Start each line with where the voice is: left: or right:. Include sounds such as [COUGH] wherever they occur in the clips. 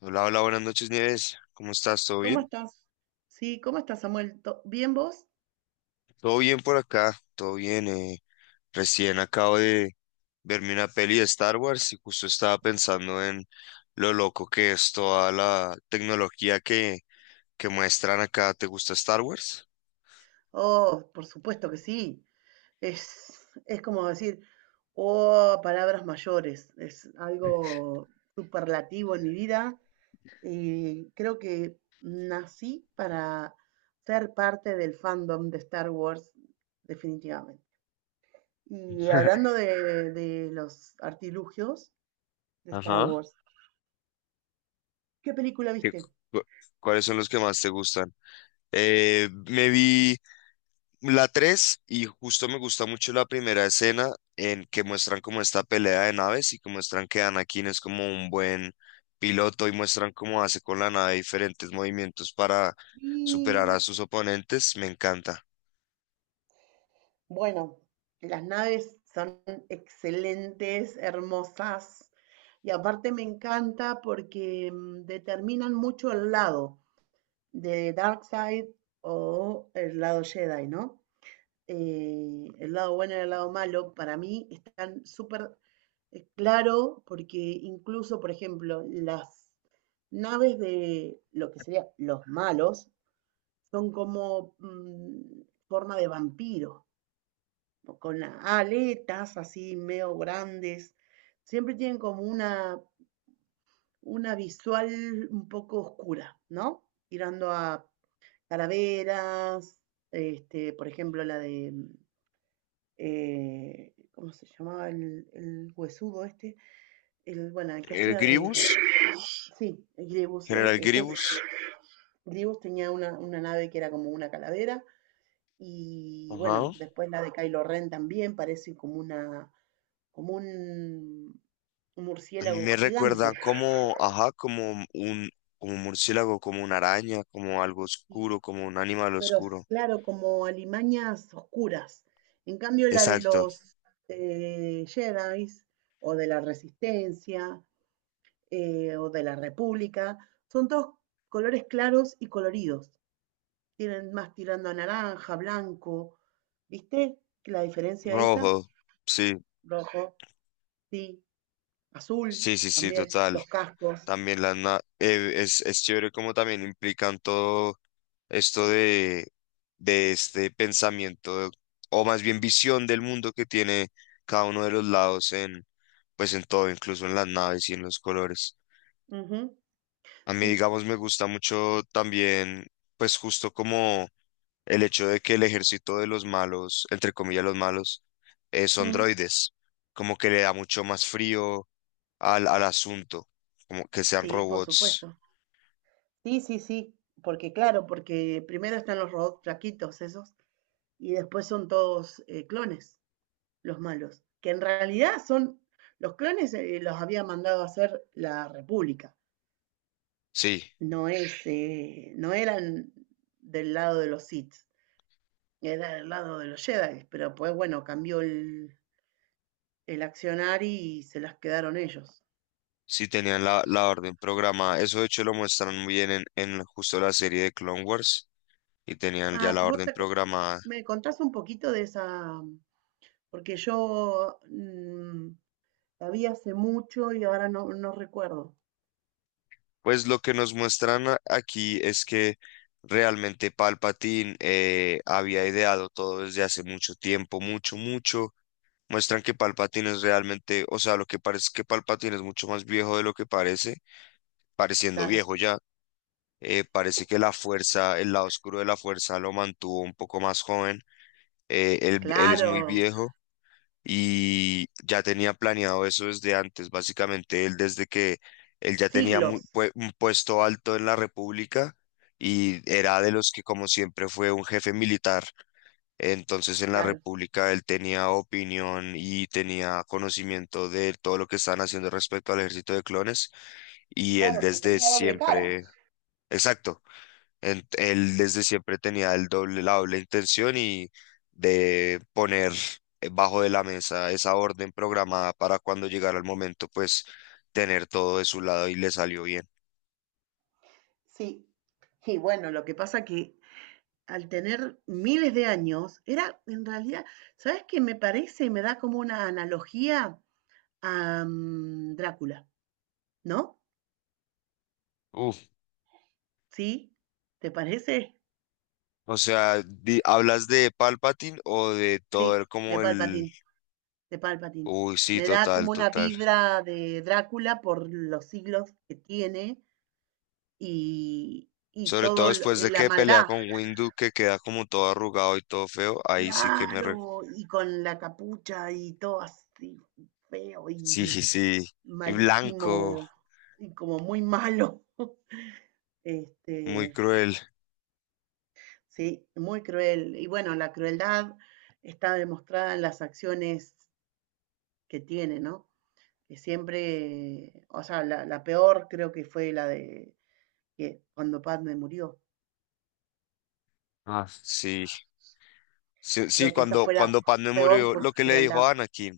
left: Hola, hola, buenas noches, Nieves. ¿Cómo estás? ¿Todo
right: ¿Cómo
left: bien?
right: estás? Sí, ¿cómo estás, Samuel? ¿Bien vos?
left: Todo bien por acá, todo bien. Recién acabo de verme una peli de Star Wars y justo estaba pensando en lo loco que es toda la tecnología que muestran acá. ¿Te gusta Star Wars?
right: Oh, por supuesto que sí. Es como decir, oh, palabras mayores. Es algo superlativo en mi vida y creo que nací para ser parte del fandom de Star Wars, definitivamente. Y
left: [LAUGHS]
right: hablando de los artilugios de Star
left: Ajá.
right: Wars, ¿qué película
left: ¿Qué cu-
right: viste?
left: cu- ¿Cuáles son los que más te gustan? Me vi la 3 y justo me gusta mucho la primera escena en que muestran como esta pelea de naves y que muestran que Anakin es como un buen piloto y muestran cómo hace con la nave diferentes movimientos para superar a
right: Sí.
left: sus oponentes. Me encanta.
right: Bueno, las naves son excelentes, hermosas, y aparte me encanta porque determinan mucho el lado de Darkseid o el lado Jedi, ¿no? El lado bueno y el lado malo, para mí están súper claro porque incluso, por ejemplo, las naves de lo que serían los malos son como forma de vampiro con las aletas así medio grandes, siempre tienen como una visual un poco oscura, ¿no? Tirando a calaveras, este, por ejemplo, la de, ¿cómo se llamaba el huesudo este? El, bueno, el que
left: El
right: hacía de,
left: Grievous.
right: sí, el Grievous,
left: General
right: ese
left: Grievous.
right: Grievous tenía una nave que era como una calavera, y
left: Ajá.
right: bueno, después la de Kylo Ren también parece como una, como un
left: A mí
right: murciélago
left: me
right: gigante.
left: recuerda como, ajá, como un, murciélago, como una araña, como algo
right: Y-
left: oscuro, como un animal
right: pero
left: oscuro.
right: claro, como alimañas oscuras. En cambio, la de
left: Exacto,
right: los Jedi o de la Resistencia o de la República son todos colores claros y coloridos. Tienen más tirando a naranja, blanco. ¿Viste la diferencia esa?
left: rojo. Sí,
right: Rojo, sí, azul
left: sí, sí, sí,
right: también,
left: total.
right: los cascos.
left: También es chévere como también implican todo esto de este pensamiento o más bien visión del mundo que tiene cada uno de los lados en pues en todo, incluso en las naves y en los colores.
right: Ujú.
left: A mí,
right: Sí.
left: digamos, me gusta mucho también, pues justo como el hecho de que el ejército de los malos, entre comillas los malos, son
right: Ujú,
left: droides, como que le da mucho más frío al asunto, como que sean
right: sí, por
left: robots.
right: supuesto. Sí, sí, sí, porque claro, porque primero están los robots flaquitos esos y después son todos clones, los malos, que en realidad son, los clones los había mandado a hacer la República,
left: Sí.
right: no es, no eran del lado de los Sith, era del lado de los Jedi, pero pues bueno, cambió el, accionar y se las quedaron ellos.
left: Sí, tenían la orden programada. Eso de hecho lo muestran muy bien en justo la serie de Clone Wars y tenían ya
right: Ah,
left: la
right: vos
left: orden programada.
right: me contás un poquito de esa, porque yo la vi hace mucho y ahora no, no recuerdo.
left: Pues lo que nos muestran aquí es que realmente Palpatine había ideado todo desde hace mucho tiempo, mucho, mucho. Muestran que Palpatine es realmente, o sea, lo que parece es que Palpatine es mucho más viejo de lo que parece, pareciendo
right: Claro,
left: viejo ya. Parece que la fuerza, el lado oscuro de la fuerza lo mantuvo un poco más joven. Él es muy
right: claro,
left: viejo y ya tenía planeado eso desde antes. Básicamente, él desde que él ya tenía
right: siglos,
left: un puesto alto en la República y era de los que, como siempre, fue un jefe militar. Entonces, en la
right: claro.
left: República él tenía opinión y tenía conocimiento de todo lo que estaban haciendo respecto al ejército de clones y
right: Claro,
left: él
right: pero
left: desde
right: tenía doble cara.
left: siempre, exacto. Él desde siempre tenía el doble, la doble intención y de poner bajo de la mesa esa orden programada para cuando llegara el momento, pues tener todo de su lado y le salió bien.
right: Sí. Y bueno, lo que pasa que al tener miles de años, era en realidad, ¿sabes qué? Me parece, y me da como una analogía a Drácula, ¿no?
left: Uf,
right: ¿Sí? ¿Te parece?
left: o sea, ¿hablas de Palpatine o de todo
right: Sí,
left: el
right: de
left: como el...?
right: Palpatine, de Palpatine.
left: Uy, sí,
right: Me da
left: total,
right: como una
left: total.
right: vibra de Drácula por los siglos que tiene y
left: Sobre todo
right: todo
left: después de
right: la
left: que pelea
right: maldad,
left: con Windu, que queda como todo arrugado y todo feo, ahí sí que me... re-
right: claro, y con la capucha y todo así feo
left: Sí,
right: y
left: sí, sí. Y blanco,
right: malísimo y como muy malo. [LAUGHS] Este,
left: muy cruel.
right: sí, muy cruel. Y bueno, la crueldad está demostrada en las acciones que tiene, ¿no? Que siempre, o sea, la peor creo que fue la de que cuando Padme murió.
left: Ah. Sí. Sí, sí,
right: Creo que esa
left: cuando,
right: fue la
left: cuando Padmé
right: peor
left: murió, lo que le dijo
right: crueldad.
left: a Anakin,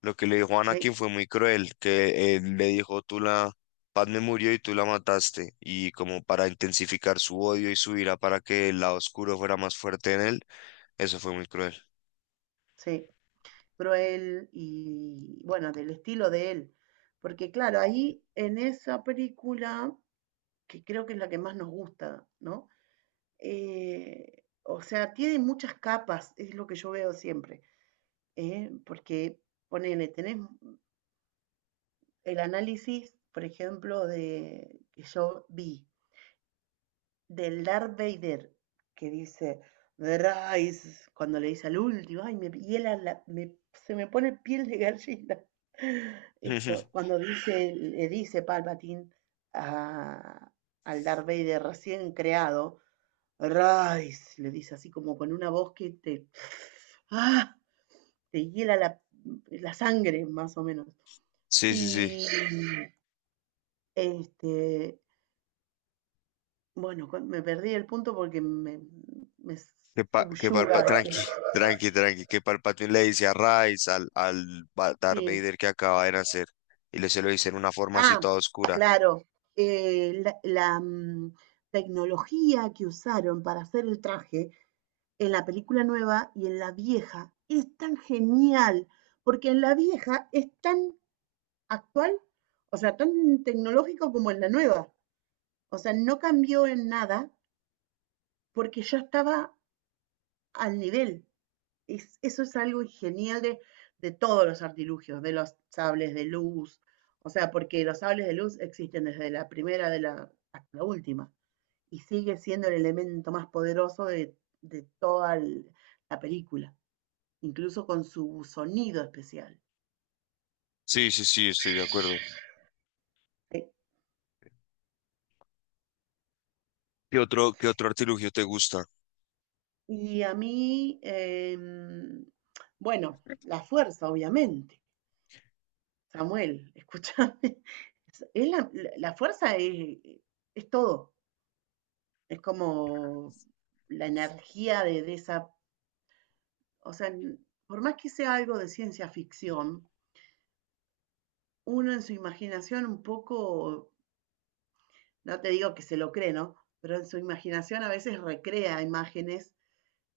left: lo que le dijo a
right: Sí,
left: Anakin fue muy cruel, que le dijo, Padmé murió y tú la mataste, y como para intensificar su odio y su ira para que el lado oscuro fuera más fuerte en él, eso fue muy cruel.
right: sí, cruel y bueno, del estilo de él. Porque claro, ahí en esa película, que creo que es la que más nos gusta, ¿no? O sea, tiene muchas capas, es lo que yo veo siempre, ¿eh? Porque ponele, tenés el análisis, por ejemplo, de que yo vi del Darth Vader que dice Rise cuando le dice al último, ay, me hiela se me pone piel de gallina. [LAUGHS] Esto,
left: [LAUGHS]
right: cuando dice, le dice Palpatine a- al Darth Vader recién creado, Rise, le dice así como con una voz que te, ¡ah! Te hiela la sangre, más o menos.
left: Sí, sí, sí,
right: Y este, bueno, me perdí el punto porque me
left: que, pa, que Palpa-
right: subyuga.
left: tranqui, tranqui, tranqui, que Palpatine le dice a Rice, al Darth
right: Sí.
left: Vader que acaba de nacer, y le se lo dice en una forma así
right: Ah,
left: toda oscura.
right: claro. La tecnología que usaron para hacer el traje en la película nueva y en la vieja es tan genial, porque en la vieja es tan actual, o sea, tan tecnológico como en la nueva. O sea, no cambió en nada porque ya estaba al nivel. Eso es algo genial de todos los artilugios, de los sables de luz, o sea, porque los sables de luz existen desde la primera hasta la última, y sigue siendo el elemento más poderoso de toda la película, incluso con su sonido especial.
left: Sí, sí, sí, estoy de acuerdo.
right: ¿Sí?
left: ¿Qué otro artilugio te gusta?
right: Y a mí, bueno, la fuerza, obviamente. Samuel, [LAUGHS] escúchame. Es, la fuerza es todo. Es como la energía de esa, o sea, por más que sea algo de ciencia ficción, uno en su imaginación un poco, no te digo que se lo cree, ¿no? Pero en su imaginación a veces recrea imágenes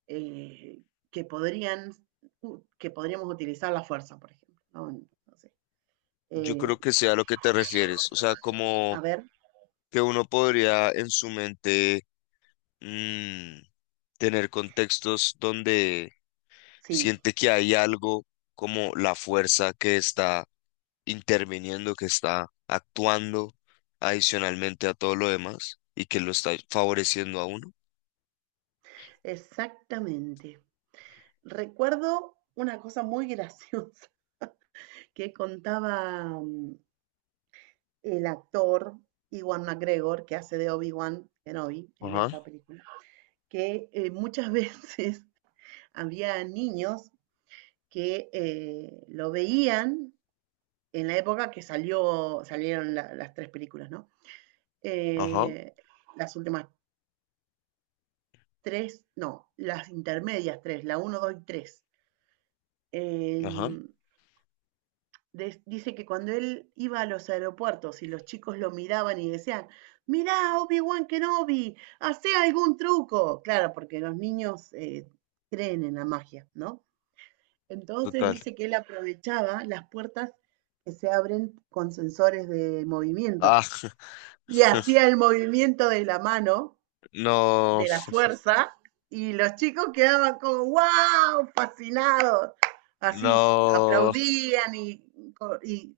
right: eh, que podrían, que podríamos utilizar la fuerza, por ejemplo, ¿no? No sé.
left: Yo
right: Eh,
left: creo que sea lo que te refieres, o sea,
right: a
left: como
right: ver,
left: que uno podría en su mente mm, tener contextos donde
right: sí,
left: siente que hay algo como la fuerza que está interviniendo, que está actuando adicionalmente a todo lo demás y que lo está favoreciendo a uno.
right: exactamente. Recuerdo una cosa muy graciosa [LAUGHS] que contaba el actor Iwan McGregor, que hace de Obi-Wan Kenobi en
left: Ajá,
right: esa película, que muchas [LAUGHS] veces había niños que lo veían en la época que salió, salieron las tres películas, ¿no?
left: ajá,
right: Eh, las últimas tres, no, las intermedias tres, la uno 2 y 3.
left: ajá,
right: Dice que cuando él iba a los aeropuertos y los chicos lo miraban y decían, mirá, Obi-Wan Kenobi, hace algún truco. Claro, porque los niños creen en la magia, ¿no? Entonces
left: total.
right: dice que él aprovechaba las puertas que se abren con sensores de
left: Ah,
right: movimiento
left: [LAUGHS]
right: y hacía el movimiento de la mano
left: no,
right: de la fuerza y los chicos quedaban como wow, fascinados. Así
left: no,
right: aplaudían y,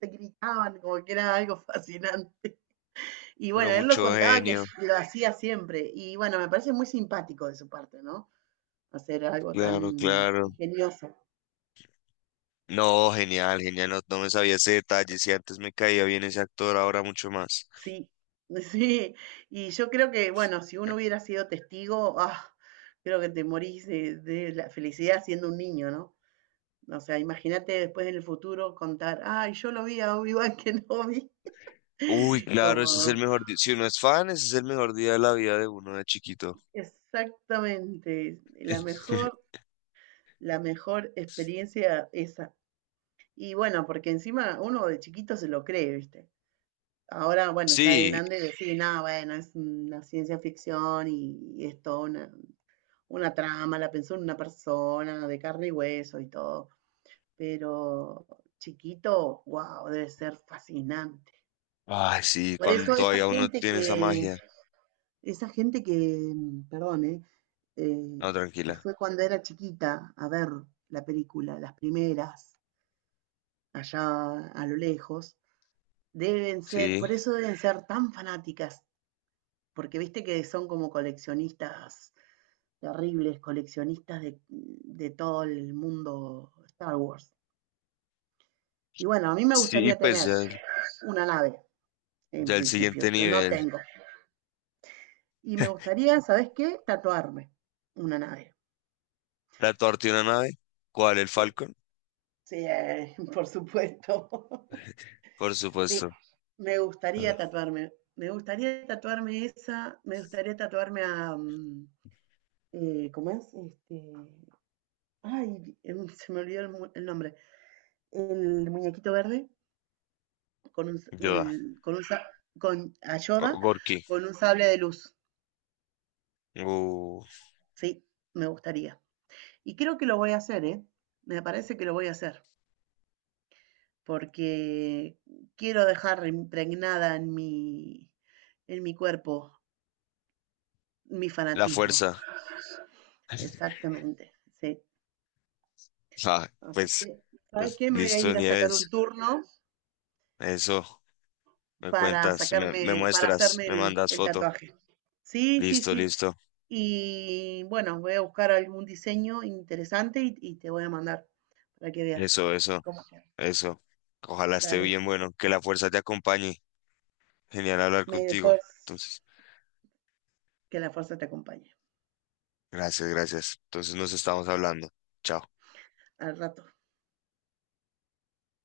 right: te gritaban como que era algo [LAUGHS] fascinante. Y
left: pero
right: bueno, él lo
left: mucho
right: contaba que
left: genio,
right: lo hacía siempre. Y bueno, me parece muy simpático de su parte, ¿no? Hacer algo tan
left: claro, claro.
right: ingenioso.
left: No, genial, genial, no, no me sabía ese detalle, si antes me caía bien ese actor, ahora mucho más.
right: Sí, [LAUGHS] sí. Y yo creo que, bueno, si uno hubiera sido testigo, ah, creo que te morís de la felicidad siendo un niño, ¿no? O sea, imagínate después en el futuro contar, ay, yo lo vi a Obi-Wan Kenobi.
left: Uy, [LAUGHS]
right: [LAUGHS]
left: claro, ese es el
right: Como,
left: mejor día, si uno es fan, ese es el mejor día de la vida de uno de chiquito.
right: exactamente,
left: [LAUGHS]
right: la mejor experiencia esa. Y bueno, porque encima uno de chiquito se lo cree, ¿viste? Ahora, bueno, ya de
left: Sí,
right: grande decir, nada, bueno, es una ciencia ficción y es toda una, trama, la pensó una persona de carne y hueso y todo. Pero chiquito, wow, debe ser fascinante.
left: ay, sí,
right: Por
left: cuando
right: eso
left: todavía uno tiene esa magia.
right: esa gente que, perdón, ¿eh? eh,
left: No,
right: que
left: tranquila,
right: fue cuando era chiquita a ver la película, las primeras, allá a lo lejos, deben ser,
left: sí.
right: por eso deben ser tan fanáticas, porque viste que son como coleccionistas terribles, coleccionistas de todo el mundo Star Wars. Y bueno, a mí me
left: Sí,
right: gustaría
left: pues
right: tener
left: ya,
right: una nave, en
left: ya el siguiente
right: principio, que no
left: nivel.
right: tengo. Y me gustaría, ¿sabes qué? Tatuarme una nave.
left: La torta y una nave, ¿cuál? ¿El
right: Sí.
left: Falcon?
right: Sí, [LAUGHS] por supuesto. [LAUGHS]
left: Por
right: Sí,
left: supuesto.
right: me gustaría
left: Ah,
right: tatuarme. Me gustaría tatuarme esa, me gustaría tatuarme a ¿cómo es? Ay, se me olvidó el nombre. El muñequito verde con un,
left: Yoda.
right: con un con a Yoda
left: Gorky.
right: con un sable de luz.
left: Uh,
right: Sí, me gustaría. Y creo que lo voy a hacer, ¿eh? Me parece que lo voy a hacer, porque quiero dejar impregnada en mi, cuerpo mi
left: la
right: fanatismo.
left: fuerza. [LAUGHS]
right: Exactamente, sí.
left: Ah,
right: Así
left: pues,
right: que, ¿sabes
left: pues
right: qué? Me voy a
left: listo,
right: ir a sacar un
left: Nieves,
right: turno
left: eso. Me
right: para
left: cuentas, me
right: sacarme, para
left: muestras,
right: hacerme
left: me
right: el,
left: mandas
right: el
left: foto.
right: tatuaje. Sí, sí,
left: Listo,
right: sí.
left: listo.
right: Y bueno, voy a buscar algún diseño interesante y te voy a mandar para que veas
left: Eso, eso,
right: cómo queda.
left: eso. Ojalá esté
right: Dale.
left: bien, bueno, que la fuerza te acompañe. Genial hablar
right: May the
left: contigo.
right: force,
left: Entonces,
right: que la fuerza te acompañe.
left: gracias, gracias. Entonces nos estamos hablando. Chao.
right: Al rato.